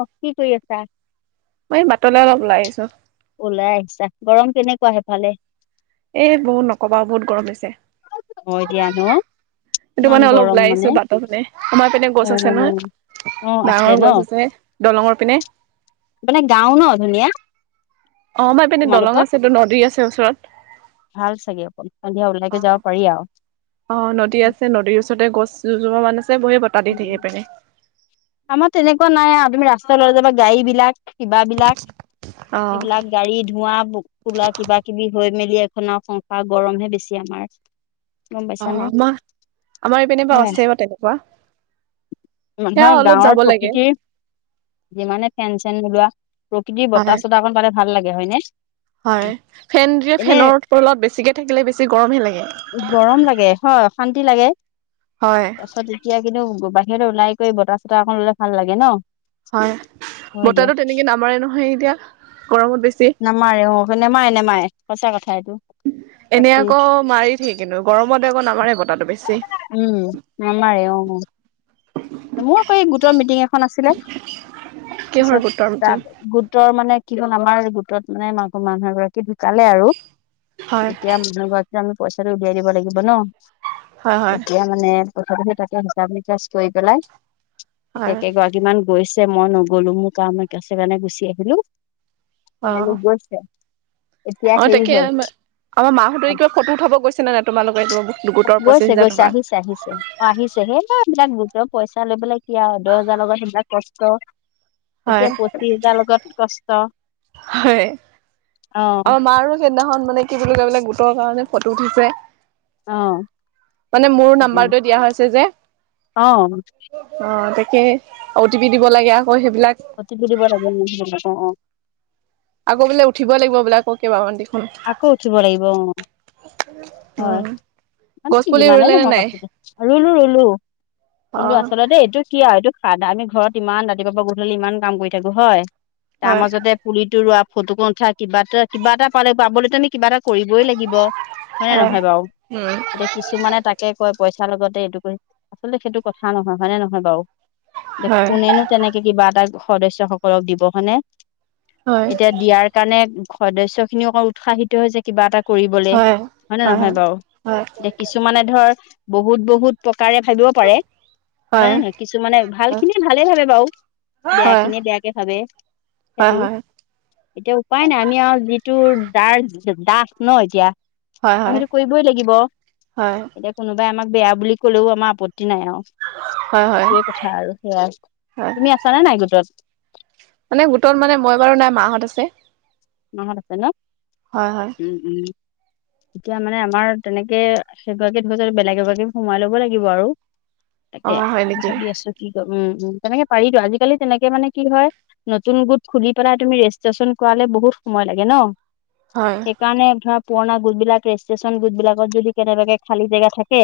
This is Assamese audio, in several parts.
অ', কি কৰি আছা? মই এই বাটলৈ অলপ ওলাই আহিছোঁ। ওলাই আহিছা গৰম কেনেকুৱা হেফালে। এ বহুত নকবা বহুত গৰম দিছে। হেল্ল'। সেইটো কাৰণে অলপ ওলাই আহিছো বাটৰ পিনে আমাৰ পিনে গছ অ আছে অ নহয়। আছে ডাঙৰ ন গছ আছে দলঙৰ পিনে মানে গাওঁ ন ধুনীয়া অ' আমাৰ এই পিনে দলং তোমালোকৰ আছেটো নদী আছে ওচৰত। ভাল চাগে অ' সন্ধিয়া অ ওলাইকৈ যাব পাৰি আৰু অ' নদী আছে নদীৰ ওচৰতে গছ দুজোপা মান আছে বহি বতাহ দি থাকে পিনে আমাৰ তেনেকুৱা নাই তুমি ৰাস্তা যাবা গাড়ী বিলাক কিবাবিলাক অ এইবিলাক গাড়ী ধোৱা কোলা কিবা কিবি হৈ মেলি এখনৰ সংসাৰৰ গৰমহে বেছি আমাৰ। গম অ' পাইছানে আমাৰ আমাৰ এইপিনে বা আছে বা তেনেকুৱা। সেয়া মানুহৰ অলপ গাঁৱৰ যাব লাগে প্ৰকৃতিৰ যিমানে ফেন চেন নোলোৱা প্ৰকৃতিৰ হয় বতাহ চতাহ অকণ পালে ভাল লাগে হয়নে। হয়, ফেন দিয়ে এনে ফেনৰ তলত বেছিকে থাকিলে বেছি গৰমহে লাগে। গৰম লাগে হয়, অ' অশান্তি লাগে হয় তাৰ পাছত এতিয়া কিন্তু বাহিৰতে ওলাই কৰি বতাহ চতাহ অকণ ল'লে ভাল লাগে ন। হয়। হয় দিয়া বতাহটো তেনেকে নামাৰে নহয় এতিয়া গৰমত বেছি। নামাৰে অ নেমাৰে নেমাৰে সঁচা কথা এইটো তাকি। কি একেই কিন্তু গৰমতে আকৌ আমাৰ বতাটো নামেৰে বেছি। উম, নামেৰে অ'। মোৰ আকৌ এই গোটৰ মিটিং এখন আছিলে। কিহৰ গোটৰ মিটিং তাৰপাছত গোটৰ মানে। কি ক'ল আমাৰ গোটত মানে মানুহ এগৰাকী ঢুকালে আৰু হয় এতিয়া মানুহ গৰাকীক আমি পইচা টো উলিয়াই দিব লাগিব ন হয় হয় এতিয়া মানে। অথনি হিচাপ নিকাছ কৰি পেলাই হয় এতিয়া কেইগৰাকীমান গৈছে। যে মই নগলো মোৰ কাম আছে কাৰণে গুচি আহিলো অ তেওঁলোক গৈছে। এতিয়া অ' হেৰি তাকে হ'ল আমাৰ অ মাহতো কিবা ফটো উঠাব গৈছে নে নাই তোমালোক গৈছে গৈছে আহিছে আহিছে অ' আহিছে সেই এইবিলাক। গোটৰ পইচা লয় পেলাই কি আৰু দহ হাজাৰ টকাত লগত কিমান কষ্ট। হয় এতিয়া পঁচিশ হাজাৰ লগত কষ্ট। হয়, অ' মাৰো সেইদিনাখন মানে কি বুলি কয় বোলে। গোটৰ কাৰণে ফটো উঠিছে। আহ। মানে মোৰ নাম্বাৰটো দিয়া হৈছে যে। অ অ' টি পি দিব লাগে। সেইবিলাক অ' তি পি দিব লাগে ন অ' [unintelligible] [unintelligible] আকৌ বোলে উঠিবই লাগিব বোলে আক কেইবামান দি। আকৌ উঠিব লাগিব অ' হয়, উম মানে গছ পুলি যিমানেই ৰুলে নে নহক। নাই ৰুলো ৰুলো অ কোনটো আচলতে এইটো কি আৰু এইটো। আমি ঘৰত ইমান ৰাতিপুৱা গধূলি ইমান কাম কৰি থাকো হয় তাৰ হয় মাজতে পুলিটো ৰোৱা। ফটো ক উঠা কিবা এটা কিবা এটা পালে পাবলৈ আমি কিবা এটা কৰিবই লাগিব হয় নে নহয় বাৰু উম এতিয়া কিছুমানে তাকে কয়। পইচাৰ লগতে এইটো কৰি আচলতে সেইটো কথা নহয় হয়নে নহয় বাৰু এ হয় কোনেনো তেনেকে কিবা এটা সদস্য সকলক দিব হয় নে। হয় এতিয়া দিয়াৰ কাৰণে সদস্য খিনি অকৌ উৎসাহিত হৈছে কিবা এটা কৰিবলৈ হয় নে নহয় বাৰু এতিয়া কিছুমানে ধৰ বহুত বহুত তাৰে ভাবিব পাৰে। হয় নে নহয় কিছু মানে ভাল হয় খিনিয়ে ভালে ভাবে বাৰু হয় বেয়া হয় খিনিয়ে বেয়াকে ভাবে। হয়, সেইটো হয়। এতিয়া উপায় নাই আমি আৰু যিটোৰ দাস ন এতিয়া। হয় আমি সেইটো কৰিবই লাগিব। হয় এতিয়া কোনোবাই আমাক বেয়া বুলি কলেও আমাৰ আপত্তি নাই আৰু, হয় হয় সেইটোৱে কথা আৰু সেয়া, হয় তুমি আছা নে নাই গোটত? মানে গোটত মানে মই বাৰু নাই, মাহঁত আছে। মাহত আছে ন। হয় হয় উম উম। এতিয়া মানে আমাৰ তেনেকে সেইগৰাকী ধৰি য বেলেগ এগৰাকী সোমাই ল'ব লাগিব আৰু। অ তাকে হয় নেকি ভাবি আছো কি ক উম উম তেনেকে পাৰিতো, আজিকালি তেনেকে মানে কি হয় নতুন গোট খুলি পেলাই তুমি ৰেজিষ্ট্ৰেশচন কৰালে বহুত সময় লাগে ন, হয় সেইকাৰণে ধৰা পুৰণি গোট বিলাক ৰেজিষ্ট্ৰেচন গোট বিলাকত যদি কেনেবাকে খালী জাগা থাকে,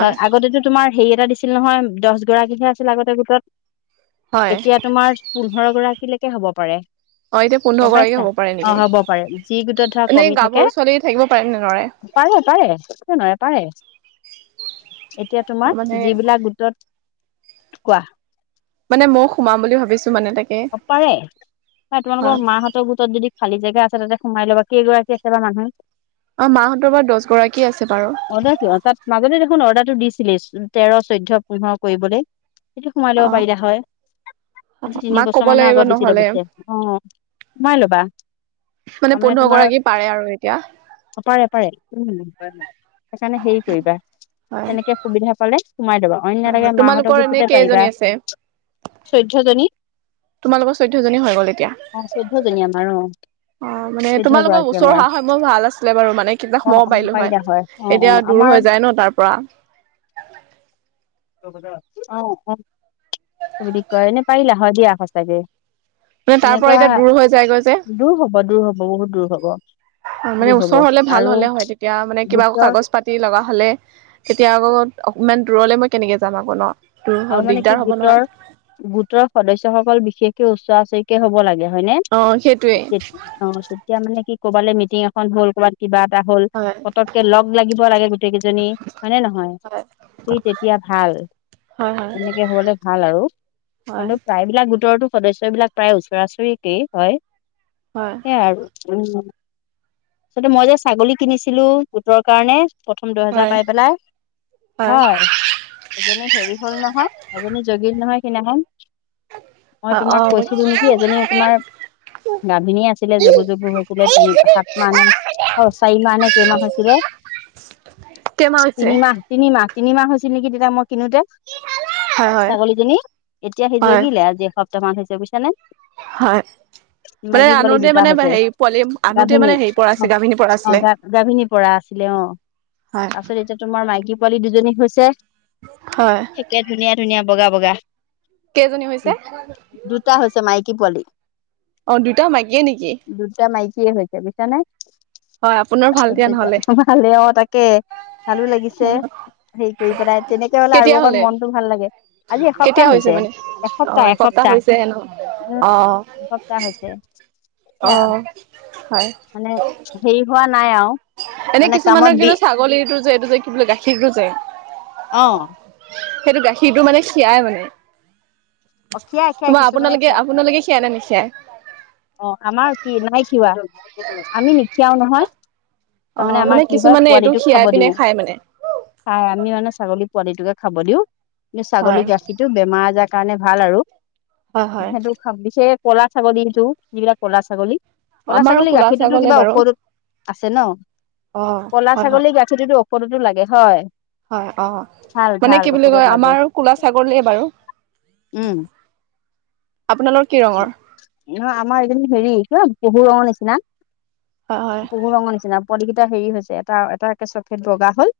হয়। আগতেতো তোমাৰ হেৰি এটা দিছিল নহয়, দহ গৰাকীহে আছিল আগতে গোটত। হয় এতিয়া তোমাৰ পোন্ধৰ গৰাকীলৈকে হ'ব পাৰে। অ এতিয়া গম পোন্ধৰ গৰাকী পাইছা? হ'ব পাৰে অ নেকি হ'ব পাৰে, যি গোট ধৰা এনেই কমি থাকে, গাভৰু ছোৱালী থাকিব পাৰে নে নৰে পাৰে পাৰে কিয় নোৱাৰে পাৰে, এতিয়া মানে তোমাৰ যিবিলাক গোটত কোৱা? মানে মইও সোমাম বুলি ভাবিছো। মানে তাকে পাৰে হয় তোমালোকৰ মাহঁতৰ গোটত যদি খালী জেগা আছে তাতে সোমাই ল'বা। কেইগৰাকী আছে বা মানুহে? অ মাহঁতৰ পৰা দহ গৰাকী আছে বাৰু। চোন অৰ্ডাৰটো দিছিলে তেৰ, চৈধ্য, পোন্ধৰ কৰিবলৈ। সেইটো সোমাই ল'ব অ পাৰিলা হয়। তিনি মাক ক'ব বছৰ মানৰ লাগিব আগত দিছিলে নহ'লে পিছে, অ মাই ল'বা। মানে পোন্ধৰ গৰাকী পাৰে আৰু এতিয়া অ পাৰে পাৰে, উম। সেইকাৰণে হেৰি কৰিবা, হয় তেনেকে সুবিধা পালে সোমাই ল'বা। অন্য হয় লাগে হয় মাহঁতক তোমালোকৰ এনে গোটোতে পাৰিবা। কেইজনী আছে চৈধ্যয়জনী তোমালোকৰ চৈধ্যজনী হৈ গলে অ চৈধ্য জনি আমাৰ অ। অ মানে চৈধ্য তোমালোকৰ গৰাকী ওচৰ আমাৰ হোৱা হয় মোৰ ভাল আছিলে বাৰু মানে, কেইটা অ সমাবো অ পাৰিলো হয়, পাৰিলা অ অ এতিয়া দূৰ আমাৰ হৈ যায় ন তাৰ পৰা। [inaudible] অহ অ [unintelligible] এনে পাৰিলা হয় দিয়া সঁচাকে। মানে তাৰ পৰা এতিয়া তেনেকুৱা, দূৰ হৈ যায়গৈ যে দূৰ হ'ব, দূৰ হ'ব, বহুত দূৰ হ'ব। মানে দূৰ হ'ব ওচৰ হ'লে ভাল আৰু হলে হয়, তেতিয়া মানে কিবা আকৌ গোটৰ কাগজ পাতি লগা হ'লে তেতিয়া আকৌ অ ইমান দূৰলৈ মই কেনেকে যাম আকৌ ন। আৰু দূৰ মানে কি দিগদাৰ হ'ব নহয় গোটৰ, গোটৰ সদস্যসকল বিশেষকে ওচৰা-ওচৰিকে হ'ব লাগে। হয় নে। অ সেইটোৱে তেতিয়া মানে কি কৰবালৈ মিটিং এখন হ'ল কিবা এটা হ'ল, হয় পতককে লগ লাগিব লাগে গোটেই কেইজনী। হয়নে নহয়? হয় সেই তেতিয়া ভাল। হয় হয় এনেকে হ'লে ভাল আৰু, হয় কাৰন প্ৰায়বিলাক গোটৰতো সদস্যবিলাক প্ৰায় ওচৰা-ওচৰিকেই হয়, হয় সেয়াই আৰু। উম। টো মই যে ছাগলী কিনিছিলো গোটৰ কাৰণে প্ৰথম দহহেজাৰ হয় পাই পেলাই, হয়। এজনী হেৰি হ'ল এজনী জগিল নহয় সিদিনাখন। মই তোমাক কৈছিলো নেকি এজনী তোমাৰ গাভিনী আছিলে যোগী-যোগী হৈছিলে তিনি সাত মাহ নে অ চাৰি মাহ নে কেইমাহ হৈছিলে। কেইমাহ হৈছে? তিনিমাহ-তিনিমাহ। তিনিমাহ হৈছিল নেকি তেতিয়া মই কিনোতে, হয়, হয়, ছাগলীজনী এতিয়া সিজনী হয়, যোগিলে, আজি এসপ [unintelligible] মান হৈছে বুজিছানে। হয়। মানে মাইকী পোৱালি আনোতে দুটা মানে হৈছে হেৰি পোৱালি আনোতে গাভিনী মানে হেৰি পৰা আছিল গাভিনীৰ পৰা আছিলে ছিল অ হয়, তাৰপিছত এতিয়া তোমাৰ মাইকী পোৱালি দুজনী হৈছে হয়। থাকে ধুনীয়া ধুনীয়া বগা বগা কেইজনী হৈছে? দুটা হৈছে মাইকী পোৱালি অ', দুটা মাইকিয়ে নেকি? হয়, আপোনাৰ ভাল দিয়া নহ'লে। অপল ভালে তাকে ভালো লাগিছে হেৰি কৰি পেলাই তেনেকে হলে আৰু মনতটো ভাল লাগে আজি এসপ্তাহ কেতিয়া হৈছে মানে? অ', এসপ্তাহ এসপ্তাহ হৈছেহে ন? উ অ', সপ্তা হৈছে শেয়া অ'। হয়, মানে হেৰি হোৱা না এনে কিছুমানৰ কিন্তু ছাগলীটো যে এইটো যে কি বোলে গাখীৰটো যে অ', সেইটো গাখীৰটো মানে খীৰায় মানে অ খীৰাই খীৰাই তোমাৰ কিছুমানে আপোনালোকে খীৰাই আপোনালোকে খিয়ায় নে নিখিয়ায় অ', আমাৰ কি নাই খিয়াৱা আমি নিখিয়াও নহয় অ তাৰমানে আমাৰ মানে কি হয় কিছুমানে এইটো পোৱালিটোক খীৰাই খাব পিনে দিওঁ খাই মানে খাই আমি মানে ছাগলী পোৱালিটোকে খাব দিওঁ কিন্তু হয়। ছাগলী গাখীৰতটো বেমাৰ আজাৰ কাৰণে ভাল আৰু হয় হয়। সেইটো পিছে কলা ছাগলীটো যিবিলাক কলা ছাগলী কলা আমাৰো ছাগলীৰ কোলা গাখীৰটোতো ছাগলে কিবা বাৰু। ঔষধত আছে ন অ কলা হয় হয় ছাগলীৰ গাখীৰটোতোঔ পটোতো লাগে হয় হয় অ ভাল মানে ভাল কি বুলি ঔষধত কয় লাগে আমাৰ কোলা ছাগলে বাৰু উম। আপোনালৰ কি ৰঙৰ। নহয় আমাৰ এইেই হেৰি কি পহু ৰঙৰ নিচিনা হয় হয় পহু ৰঙৰ নিচিনা। পলিকেইটা হেৰি হৈছে এটা এটাে চফেট বগা হল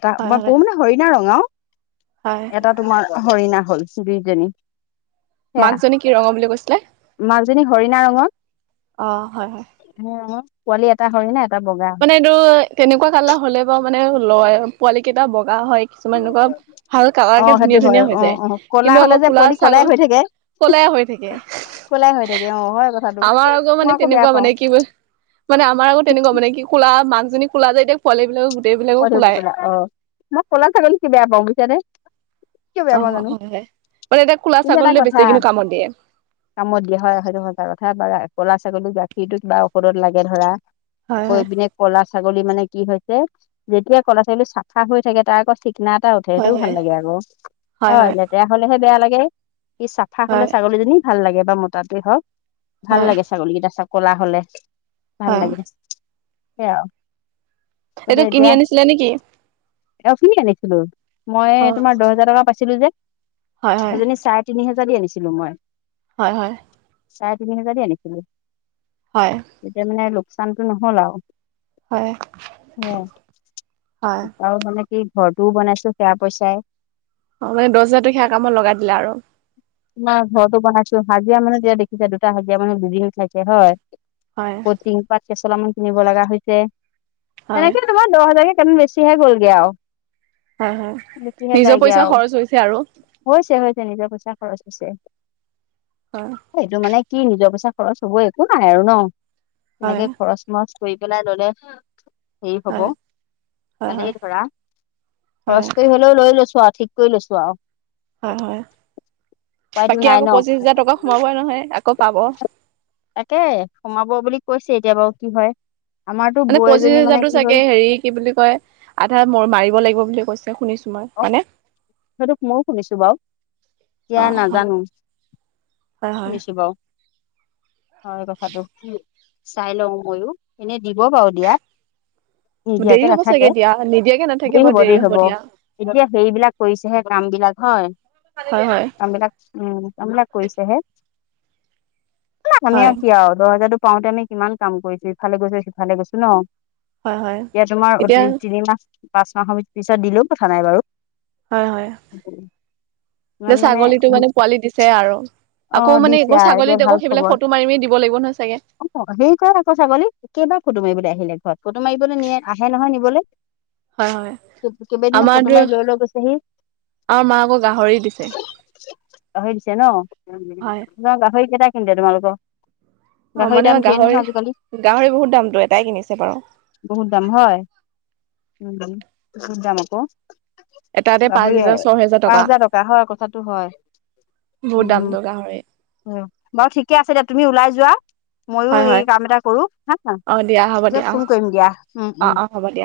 এটা হয় মই হয় পঢো মানে হৰিণা ৰঙাও। হয়। এটা তোমাৰ হৰিণা হল দুইজনী। সেয়া মাকজনী কি ৰঙ বুলি কৈছিলে। মাজনী হৰিণা ৰঙতৰ অ হয় হয়। পোৱালি এটা হৰিণা। এটা বগা মানে এইটো কেনেকুৱা কালাৰ হ'লে বাৰু মানে লয় পোৱালি কেইটা বগা হয়। কিছুমান এনেকুৱা ভাল কালাৰ অ কে সেইটো ধুনীয়া হয় ধুনীয়া অ হৈ অ যায় ক'লা কিন্তু হলে আকৌ যে কোলা পোৱালি ছাগ কলে হৈ থাকে। কোলাই হৈ থাকে অ হয় কথাটো আমাৰ মই মানে আকৌ বেয়া তেনেকুৱা পাও। মানে কি মানে আমাৰ আত তেনেুৱা মানে কি কলা মাকজনী কোলাায় এতিয়াোৱালিব বিলাক প পতেলা অ মই পলা থাকল কি বেয়া পাওঁ বিচা নে। অ', হয', হয', মানে এতিয়া কোলা কিন্তু এটা ছাগলীলৈ বেছি কথা কিন্তু কামত দিয়ে। কামত দিয়া হয় সেইটো স তাৰ কথা বাৰু'লৰা ছাগ ল গাখীৰতটো কিবা ঔষধত লাগে ধৰা হয় আকৌ হয় এইপিনে ক'লা ছাগলী মানে কি হৈছে। যেতিয়া ক'লা ছোৱালী চাফা হৈ থাকে তাৰ আকৌ না এটা উঠে হয় সেইটোও ভাল হয় লাগে আকৌ হয় লেতেৰা হলেহে বেয়া লাগে। সি চাফা হলে হয় ছাগলীজনী ভাল লাগে বা মতাতোৱে হওক ভাল হয়। লাগে ছাগলী কেইটা কলা হলে ভাল হয় হয়। লাগে সে আৰু। এইটো কিনি আনিছিলে নেকি? অ', খিনিকেনিছিলো মই অ তোমাৰ দহ হোজাৰ টকা পাইছিলো যে হয় হয় সেইজনী চাৰে তিনি হাজাৰ আনিছিলো মই। হয়', হয়। চাৰে তিনি হোজাৰ দি আনিছিলো হয় তেতিয়া মানে লোকচানতটো নহল আৰু হয়। হয়। স কাও মানে কি ঘৰটোও বনাইছো সেয়া পইচাই অ', মানে দহ হাজাৰটোো সেয়া কামত লগাই দিলা আৰু তোমাৰ ঘৰতো বনাইছো হাজিৰা মানুহ তেতিয়া দেখিছে দুটা হাজিৰা মানুহ বিজ খাইছে হয়। হয় কঠিং পাত কেেচলামান কিনিব লগা হৈছে হয় সেনেকে তোমাৰ দহ হাজাৰ কাৰণ বেছিহে গ'লগে আৰু। হয় হয়। বেছিহে নিজৰ যায়গে পইচা আৰু খৰচ হৈছে আৰু। হৈছে হৈছে নিজৰ পইচা। খৰচ হয় সেইটো মানে কি নিজৰ পইচা খৰচ হব একো নাই আৰু ন হয় এনেকে খৰচ মৰচ কৰি পেলাই ললে। হেৰি হব হয় হয় ভালেই ধৰা হয় হয় খৰচ কৰি হলেও লৈ লৈছো ঠিক কৰি লৈছো আৰু। হয', হয', উপায়তো বাকী নাই আকৌ ন পঁচিশ হাজাৰ টকা সোমাবই নহয় আকৌ পাব। তাকে সোমাব বুলি কৈছে এতিয়া বাৰু কি হয়। আমাৰতো মানে বৌ পঁচিশ এজনী মানে হাজাৰতো কি হ'ল চাগে হেৰি কি বুলি কয় আধা মাৰিব লাগিব বুলি কৈছে শুনিছো। মই অ', হয়নে? সেইটোক ময়ও শুনিছো বাৰু অ এতিয়া হয় নাজানো। হয় হয় শুনিছো বাৰু। হয় কথাটো চাই লওঁ ময়ো এনেই দিব পাৰু দিয়াত। দেৰি নিদিয়াকে হ'ব নাথাকে চাগে দিয়া নিদিয়াকে নাথাকে দেৰি বাৰু হব দেৰি হব। দিয়া এতিয়া সেইবিলাক কৰিছেহে কাম বিলাক হয়। হয় হয় কামবিলাক উম কামবিলাক কৰিছেহে। আমি হয় আৰু কি আৰু দহ হাজাৰো পাওঁতে আমি কিমান কাম কৰিছো ইফালে গৈছো সিফালে গৈছো ন। হয় হয় এতিয়া তোমাৰ এতিয়া অতি তিনিমাহ পাঁচ মাহৰ পিছত দিলোও কথা নাই বাৰু। হয', হয়', ছাগলীটো মানে পোৱালি দিছে আৰু। অ আকৌ মানে দিছে আৰু এতিয়া ছাগলীত ভাল আকৌ সেইবিলাক খবৰ ফটো মাৰি মি দিব লাগিব নহয় চাগে। অ', হেৰি ক আকৌ ছাগলী একেবাৰ ফটো মাৰিবলৈ আহিলে ঘৰত ফটো মাৰিবলৈ নিয়ে আহে নহয় নিবলৈ। হয় - হয়। কেইবাদিনো আমাৰ ফটো দু মাৰি লৈ - লৈ গৈছেহি। আমাৰ মা আকৌ গাহৰি দিছে গাহৰি দিছে ন, হয় তোমাক গাহৰি কেইটা [unintelligible] অ গাহৰি মানে, দাম ধেৰ নহয় আজিকালি গাহৰি- গাহৰি বহুত দামটো এটাই কিনিছে বাৰু। বহুত দাম হয়, উম বহুত দাম আকৌ এটাতে পাঁচ গাহৰি হেজাৰ - ছয় হেজাৰ পাঁচ টকা। হাজাৰ হয় কথাটো হয় বহুত দামটো গাহৰিৰ অ', বাৰু ঠিকে আছে দিয়া, তুমি ওলাই যোৱা, মইয়ো হয় এই হয় কাম এটা কৰো হা। অ দিয়া হ'ব পিছত দিয়া অ ফোন কৰিম দিয়া উম -উম। অ', অ', হ'ব দিয়া।